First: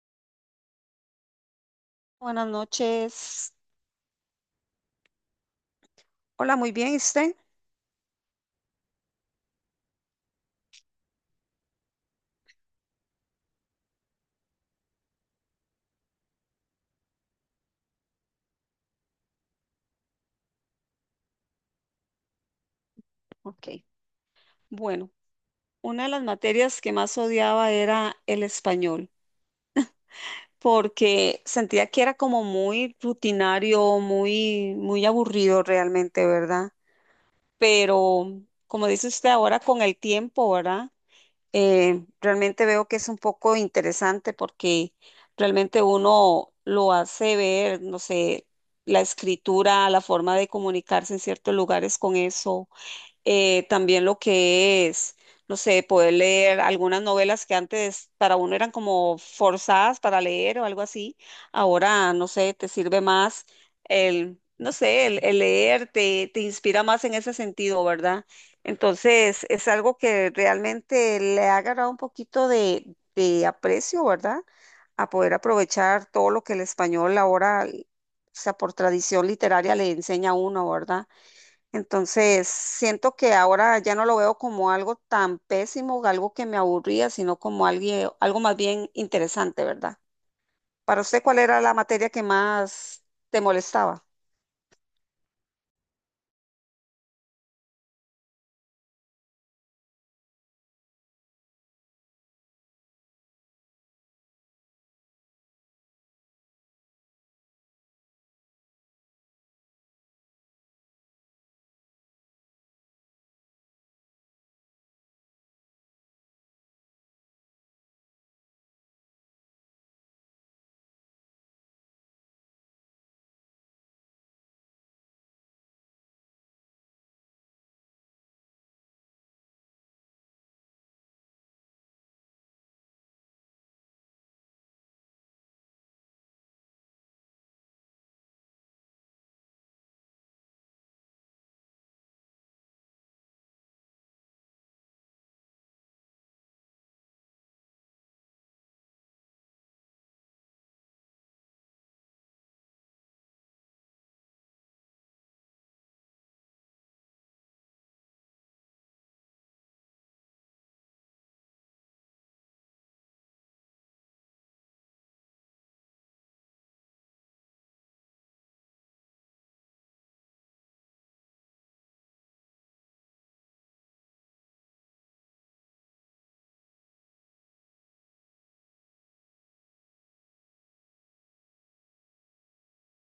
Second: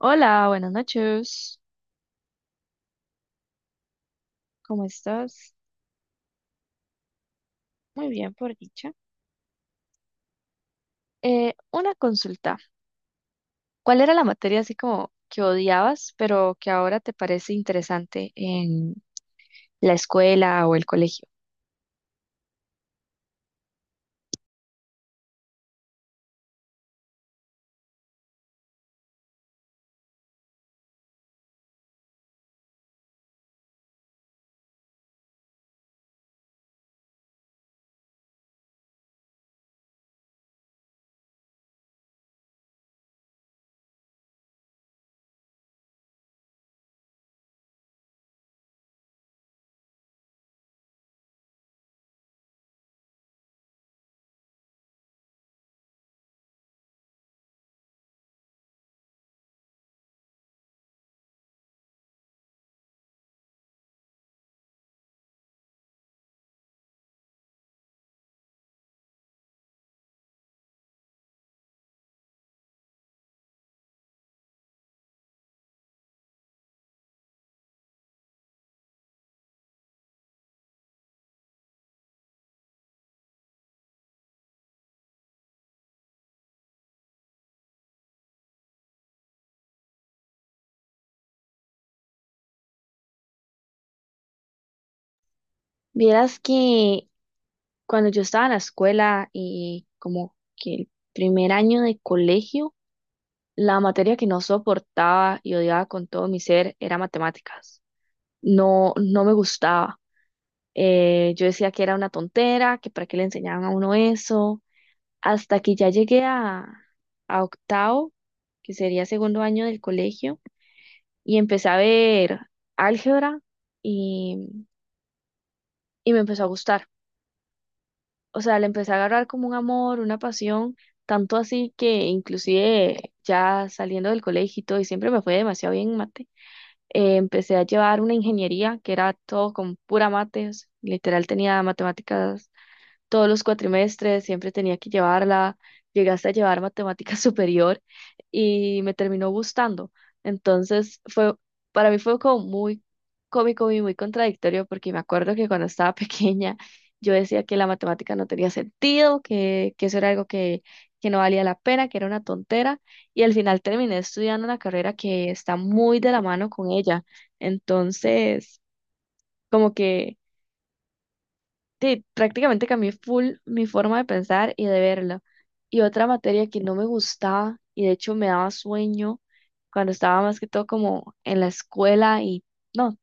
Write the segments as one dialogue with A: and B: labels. A: Hola, buenas noches.
B: Buenas noches.
A: ¿Cómo estás?
B: Hola, muy bien, ¿y usted?
A: Muy bien, por dicha. Una consulta. ¿Cuál era la materia así como que odiabas, pero que ahora te parece interesante en la escuela o el colegio?
B: Ok. Bueno, una de las materias que más odiaba era el español, porque sentía que era como muy rutinario, muy aburrido realmente, ¿verdad? Pero como dice usted ahora con el tiempo, ¿verdad? Realmente veo que es un poco interesante porque realmente uno lo hace ver, no sé, la escritura, la forma de comunicarse en ciertos lugares con eso también lo que es, no sé, poder leer algunas novelas que antes para uno eran como forzadas para leer o algo así, ahora, no sé, te sirve más el, no sé, el leer te inspira más en ese sentido, ¿verdad? Entonces, es algo que realmente le ha agarrado un poquito de aprecio, ¿verdad? A poder aprovechar todo lo que el español ahora, o sea, por tradición literaria le enseña a uno, ¿verdad? Entonces, siento que ahora ya no lo veo como algo tan pésimo, algo que me aburría, sino como alguien, algo más bien interesante, ¿verdad? Para usted, ¿cuál era la materia que más te molestaba?
A: Vieras que cuando yo estaba en la escuela y como que el primer año de colegio, la materia que no soportaba y odiaba con todo mi ser era matemáticas. No, no me gustaba. Yo decía que era una tontera, que para qué le enseñaban a uno eso hasta que ya a octavo, que sería segundo año del colegio, y empecé a ver álgebra y, y me empezó a gustar. O sea, le empecé a agarrar como un amor, una pasión, tanto así que inclusive ya saliendo del colegio y todo, y siempre me fue demasiado bien en mate, empecé a llevar una ingeniería que era todo con pura mates, literal tenía matemáticas todos los cuatrimestres, siempre tenía que llevarla, llegué hasta llevar matemática superior y me terminó gustando. Entonces fue, para mí fue como muy cómico y muy contradictorio porque me acuerdo que cuando estaba pequeña yo decía que la matemática no tenía sentido, que eso era algo que no valía la pena, que era una tontera y al final terminé estudiando una carrera que está muy de la mano con ella. Entonces, como que... Sí, prácticamente cambié full mi forma de pensar y de verlo. Y otra materia que no me gustaba y de hecho me daba sueño cuando estaba más que todo como en la escuela y no,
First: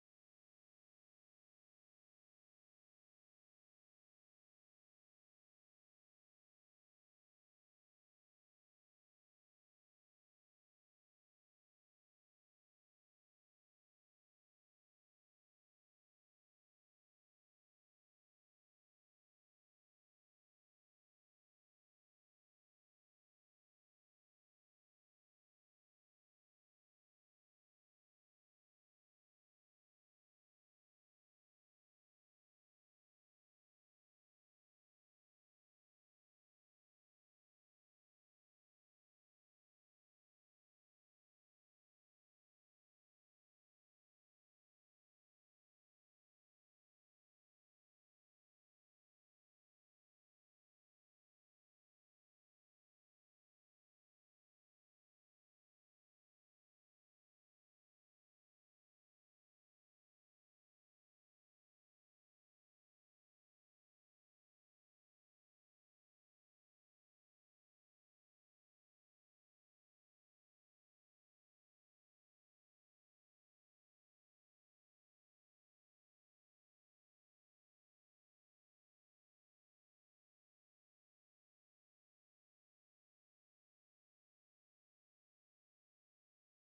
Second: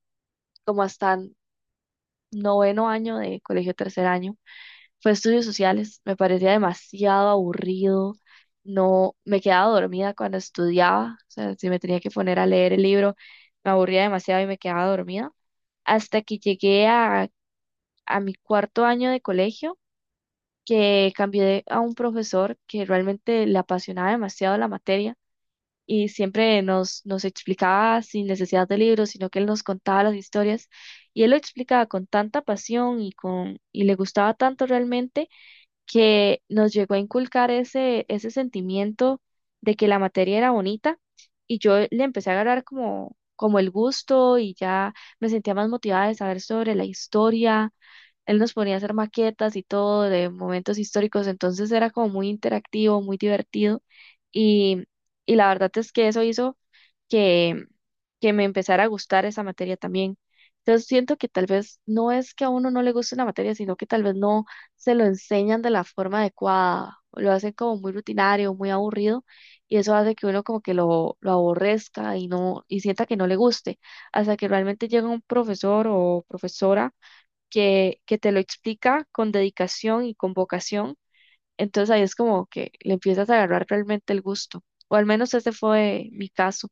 A: como hasta noveno año de colegio tercer año, fue estudios sociales. Me parecía demasiado aburrido. No, me quedaba dormida cuando estudiaba. O sea, si me tenía que poner a leer el libro, me aburría demasiado y me quedaba dormida. Hasta que llegué a mi cuarto año de colegio que cambié a un profesor que realmente le apasionaba demasiado la materia y siempre nos explicaba sin necesidad de libros, sino que él nos contaba las historias y él lo explicaba con tanta pasión y le gustaba tanto realmente que nos llegó a inculcar ese sentimiento de que la materia era bonita y yo le empecé a agarrar como, como el gusto y ya me sentía más motivada de saber sobre la historia. Él nos ponía a hacer maquetas y todo de momentos históricos, entonces era como muy interactivo, muy divertido y, y la verdad es que eso hizo que, que me empezara a gustar esa materia también. Entonces siento que tal vez no es que a uno no le guste una materia, sino que tal vez no se lo enseñan de la forma adecuada, lo hacen como muy rutinario, muy aburrido y eso hace que uno como que lo aborrezca y no y sienta que no le guste, hasta que realmente llega un profesor o profesora que te lo explica con dedicación y con vocación, entonces ahí es como que le empiezas a agarrar realmente el gusto, o al menos ese fue mi caso.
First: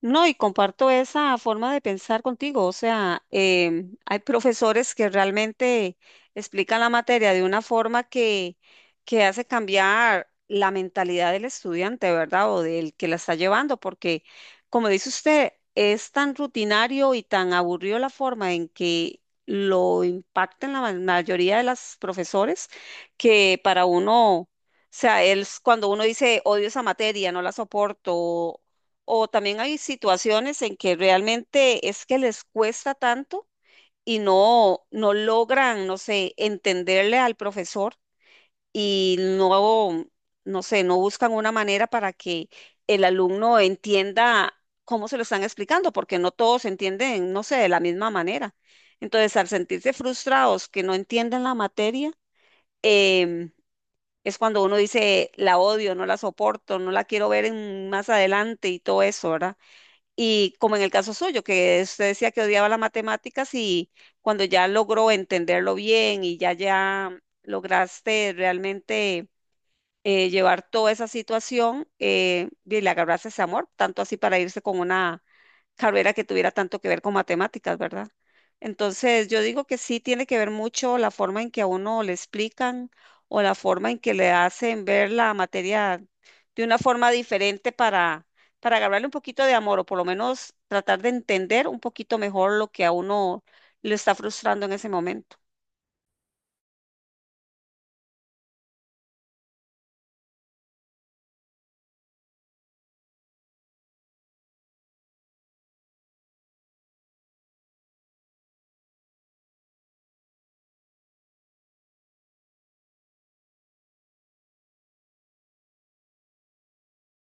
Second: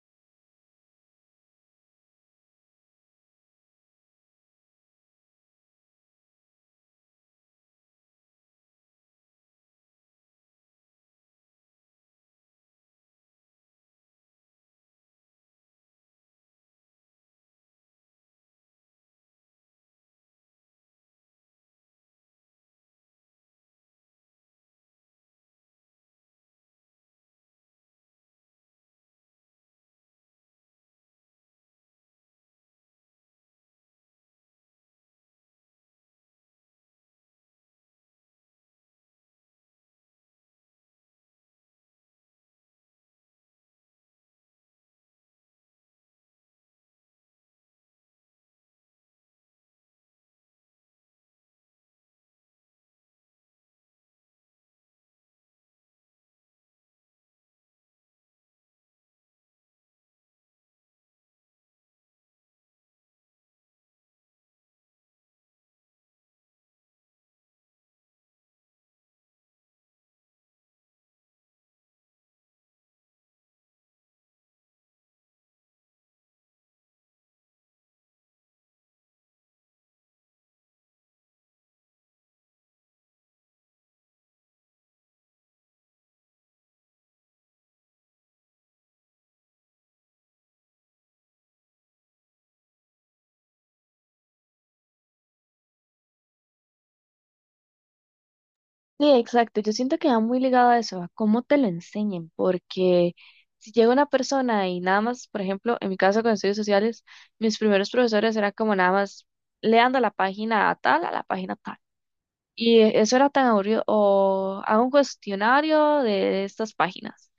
B: No, y comparto esa forma de pensar contigo. O sea, hay profesores que realmente explican la materia de una forma que hace cambiar la mentalidad del estudiante, ¿verdad? O del que la está llevando, porque como dice usted, es tan rutinario y tan aburrido la forma en que lo impactan mayoría de los profesores que para uno... O sea, es cuando uno dice odio esa materia, no la soporto, o también hay situaciones en que realmente es que les cuesta tanto y no, no logran, no sé, entenderle al profesor y no, no sé, no buscan una manera para que el alumno entienda cómo se lo están explicando, porque no todos entienden, no sé, de la misma manera. Entonces, al sentirse frustrados que no entienden la materia, em, es cuando uno dice, la odio, no la soporto, no la quiero más adelante y todo eso, ¿verdad? Y como en el caso suyo, que usted decía que odiaba las matemáticas y cuando ya logró entenderlo bien y ya lograste realmente llevar toda esa situación y le agarrarse ese amor, tanto así para irse con una carrera que tuviera tanto que ver con matemáticas, ¿verdad? Entonces, yo digo que sí tiene que ver mucho la forma en que a uno le explican o la forma en que le hacen ver la materia de una forma diferente para agarrarle un poquito de amor o por lo menos tratar de entender un poquito mejor lo que a uno le está frustrando en ese momento.
A: Sí, exacto. Yo siento que va muy ligado a eso, a cómo te lo enseñen, porque si llega una persona y nada más, por ejemplo, en mi caso con estudios sociales, mis primeros profesores eran como nada más leando la página tal a la página tal. Y eso era tan aburrido. O hago un cuestionario de estas páginas.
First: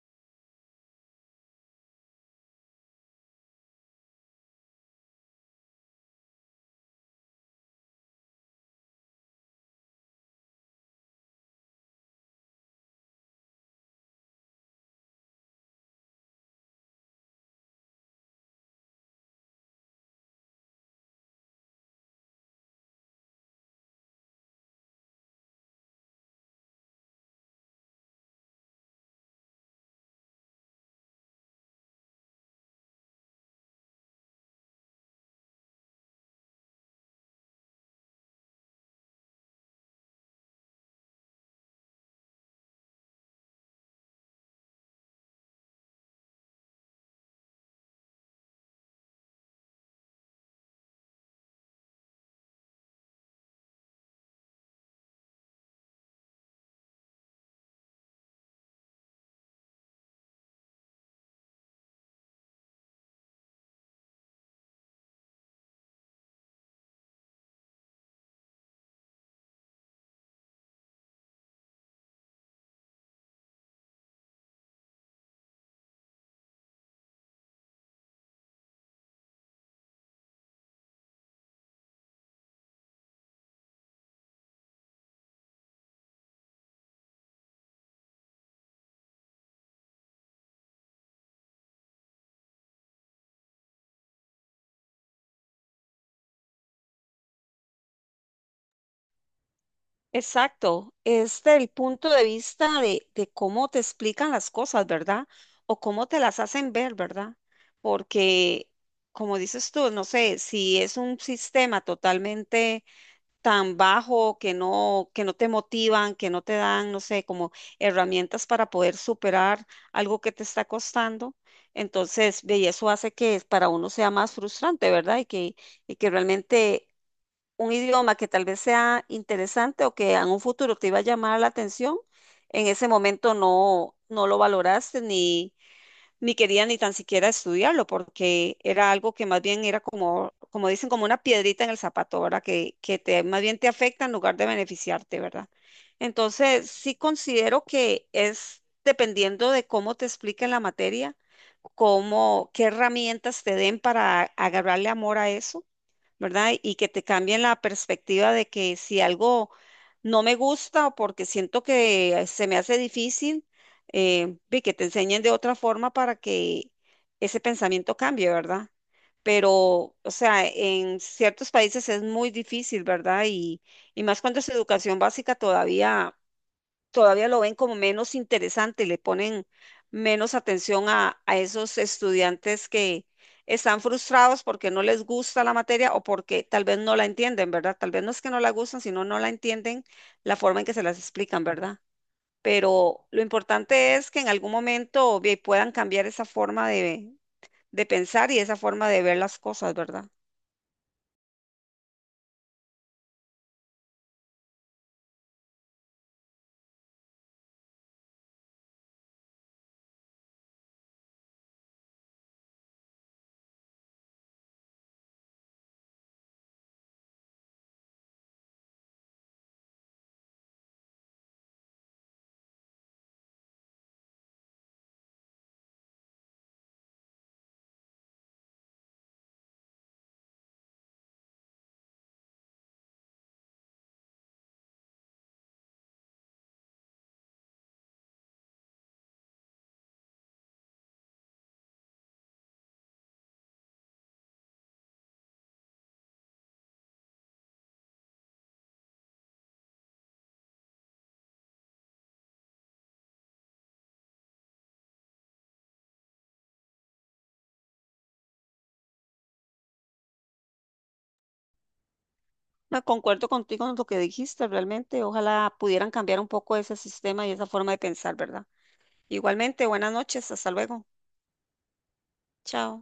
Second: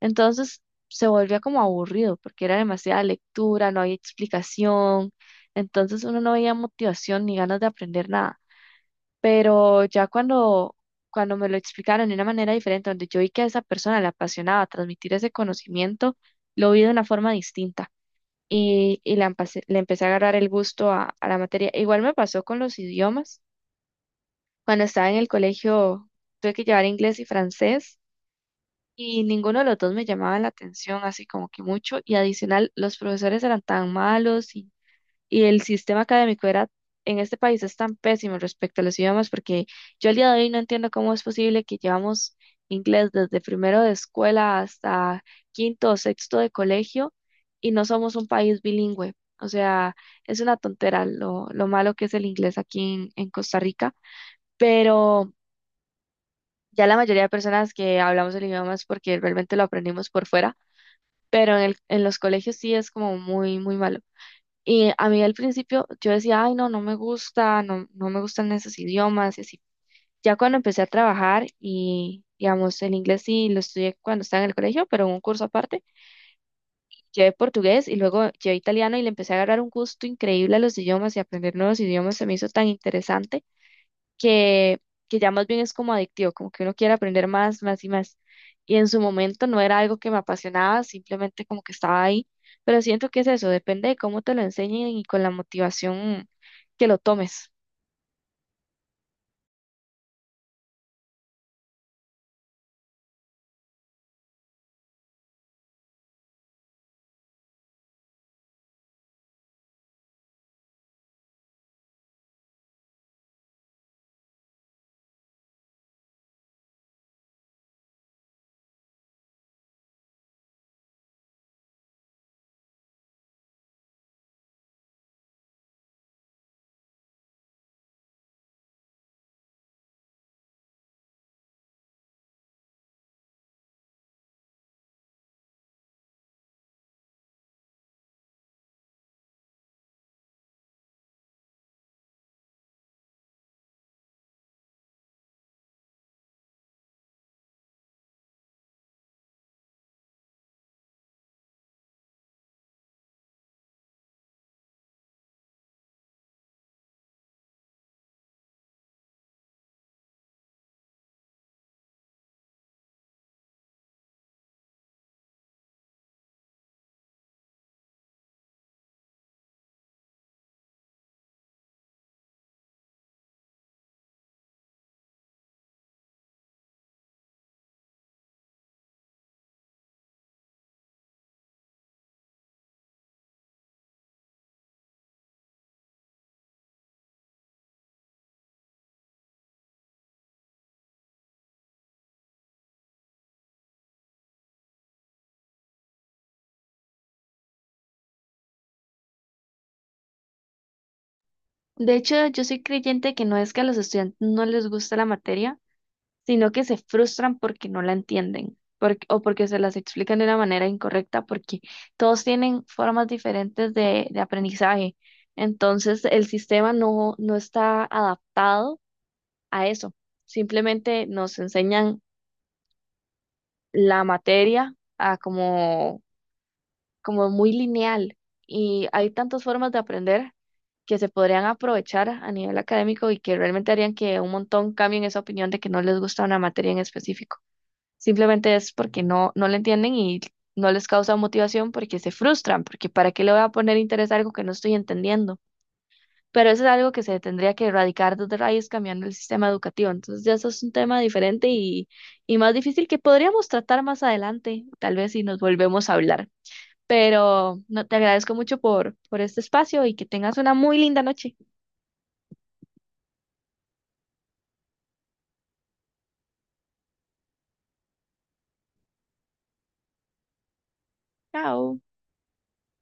A: Entonces se volvía como aburrido porque era demasiada lectura, no había explicación. Entonces uno no veía motivación ni ganas de aprender nada. Pero ya cuando me lo explicaron de una manera diferente, donde yo vi que a esa persona le apasionaba transmitir ese conocimiento, lo vi de una forma distinta. Le empecé a agarrar el gusto a la materia. Igual me pasó con los idiomas cuando estaba en el colegio. Tuve que llevar inglés y francés y ninguno de los dos me llamaba la atención así como que mucho y adicional los profesores eran tan malos, y el sistema académico era, en este país es tan pésimo respecto a los idiomas porque yo al día de hoy no entiendo cómo es posible que llevamos inglés desde primero de escuela hasta quinto o sexto de colegio y no somos un país bilingüe. O sea, es una tontera lo malo que es el inglés aquí en Costa Rica, pero... Ya la mayoría de personas que hablamos el idioma es porque realmente lo aprendimos por fuera, pero en los colegios sí es como muy, muy malo. Y a mí al principio yo decía, ay, no, no me gusta, no, no me gustan esos idiomas y así. Ya cuando empecé a trabajar y, digamos, el inglés sí lo estudié cuando estaba en el colegio, pero en un curso aparte, llevé portugués y luego llevé italiano y le empecé a agarrar un gusto increíble a los idiomas y aprender nuevos idiomas se me hizo tan interesante que, que ya más bien es como adictivo, como que uno quiere aprender más, más y más. Y en su momento no era algo que me apasionaba, simplemente como que estaba ahí. Pero siento que es eso, depende de cómo te lo enseñen y con la motivación que lo tomes.
B: Exacto, es del punto de vista de cómo te explican las cosas, ¿verdad? O cómo te las hacen ver, ¿verdad? Porque, como dices tú, no sé, si es un sistema totalmente tan bajo que no te motivan, que no te dan, no sé, como herramientas para poder superar algo que te está costando, entonces, ve, y eso hace que para uno sea más frustrante, ¿verdad? Y que realmente un idioma que tal vez sea interesante o que en un futuro te iba a llamar la atención, en ese momento no, no lo valoraste ni, ni querías ni tan siquiera estudiarlo, porque era algo que más bien era como, como dicen, como una piedrita en el zapato, ¿verdad? Que te, más bien te afecta en lugar de beneficiarte, ¿verdad? Entonces, sí considero que es dependiendo de cómo te expliquen la materia, cómo, qué herramientas te den para agarrarle amor a eso, ¿verdad? Y que te cambien la perspectiva de que si algo no me gusta o porque siento que se me hace difícil, ve que te enseñen de otra forma para que ese pensamiento cambie, ¿verdad? Pero, o sea, en ciertos países es muy difícil, ¿verdad? Y más cuando es educación básica todavía lo ven como menos interesante, le ponen menos atención a esos estudiantes que están frustrados porque no les gusta la materia o porque tal vez no la entienden, ¿verdad? Tal vez no es que no la gustan, sino no la entienden la forma en que se las explican, ¿verdad? Pero lo importante es que en algún momento ve, puedan cambiar esa forma de pensar y esa forma de ver las cosas, ¿verdad?
A: De hecho, yo soy creyente que no es que a los estudiantes no les gusta la materia, sino que se frustran porque no la entienden, o porque se las explican de una manera incorrecta, porque todos tienen formas diferentes de aprendizaje. Entonces, el sistema no está adaptado a eso. Simplemente nos enseñan la materia a como muy lineal y hay tantas formas de aprender que se podrían aprovechar a nivel académico y que realmente harían que un montón cambien esa opinión de que no les gusta una materia en específico. Simplemente es porque no la entienden y no les causa motivación porque se frustran, porque ¿para qué le voy a poner interés a algo que no estoy entendiendo? Pero eso es algo que se tendría que erradicar desde raíz cambiando el sistema educativo. Entonces ya eso es un tema diferente y más difícil que podríamos tratar más adelante, tal vez si nos volvemos a hablar. Pero no, te agradezco mucho por este espacio y que tengas una muy linda noche.
B: No, concuerdo contigo en lo que dijiste, realmente. Ojalá pudieran cambiar un poco ese sistema y esa forma de pensar, ¿verdad? Igualmente, buenas noches, hasta luego.
A: Chao.
B: Chao.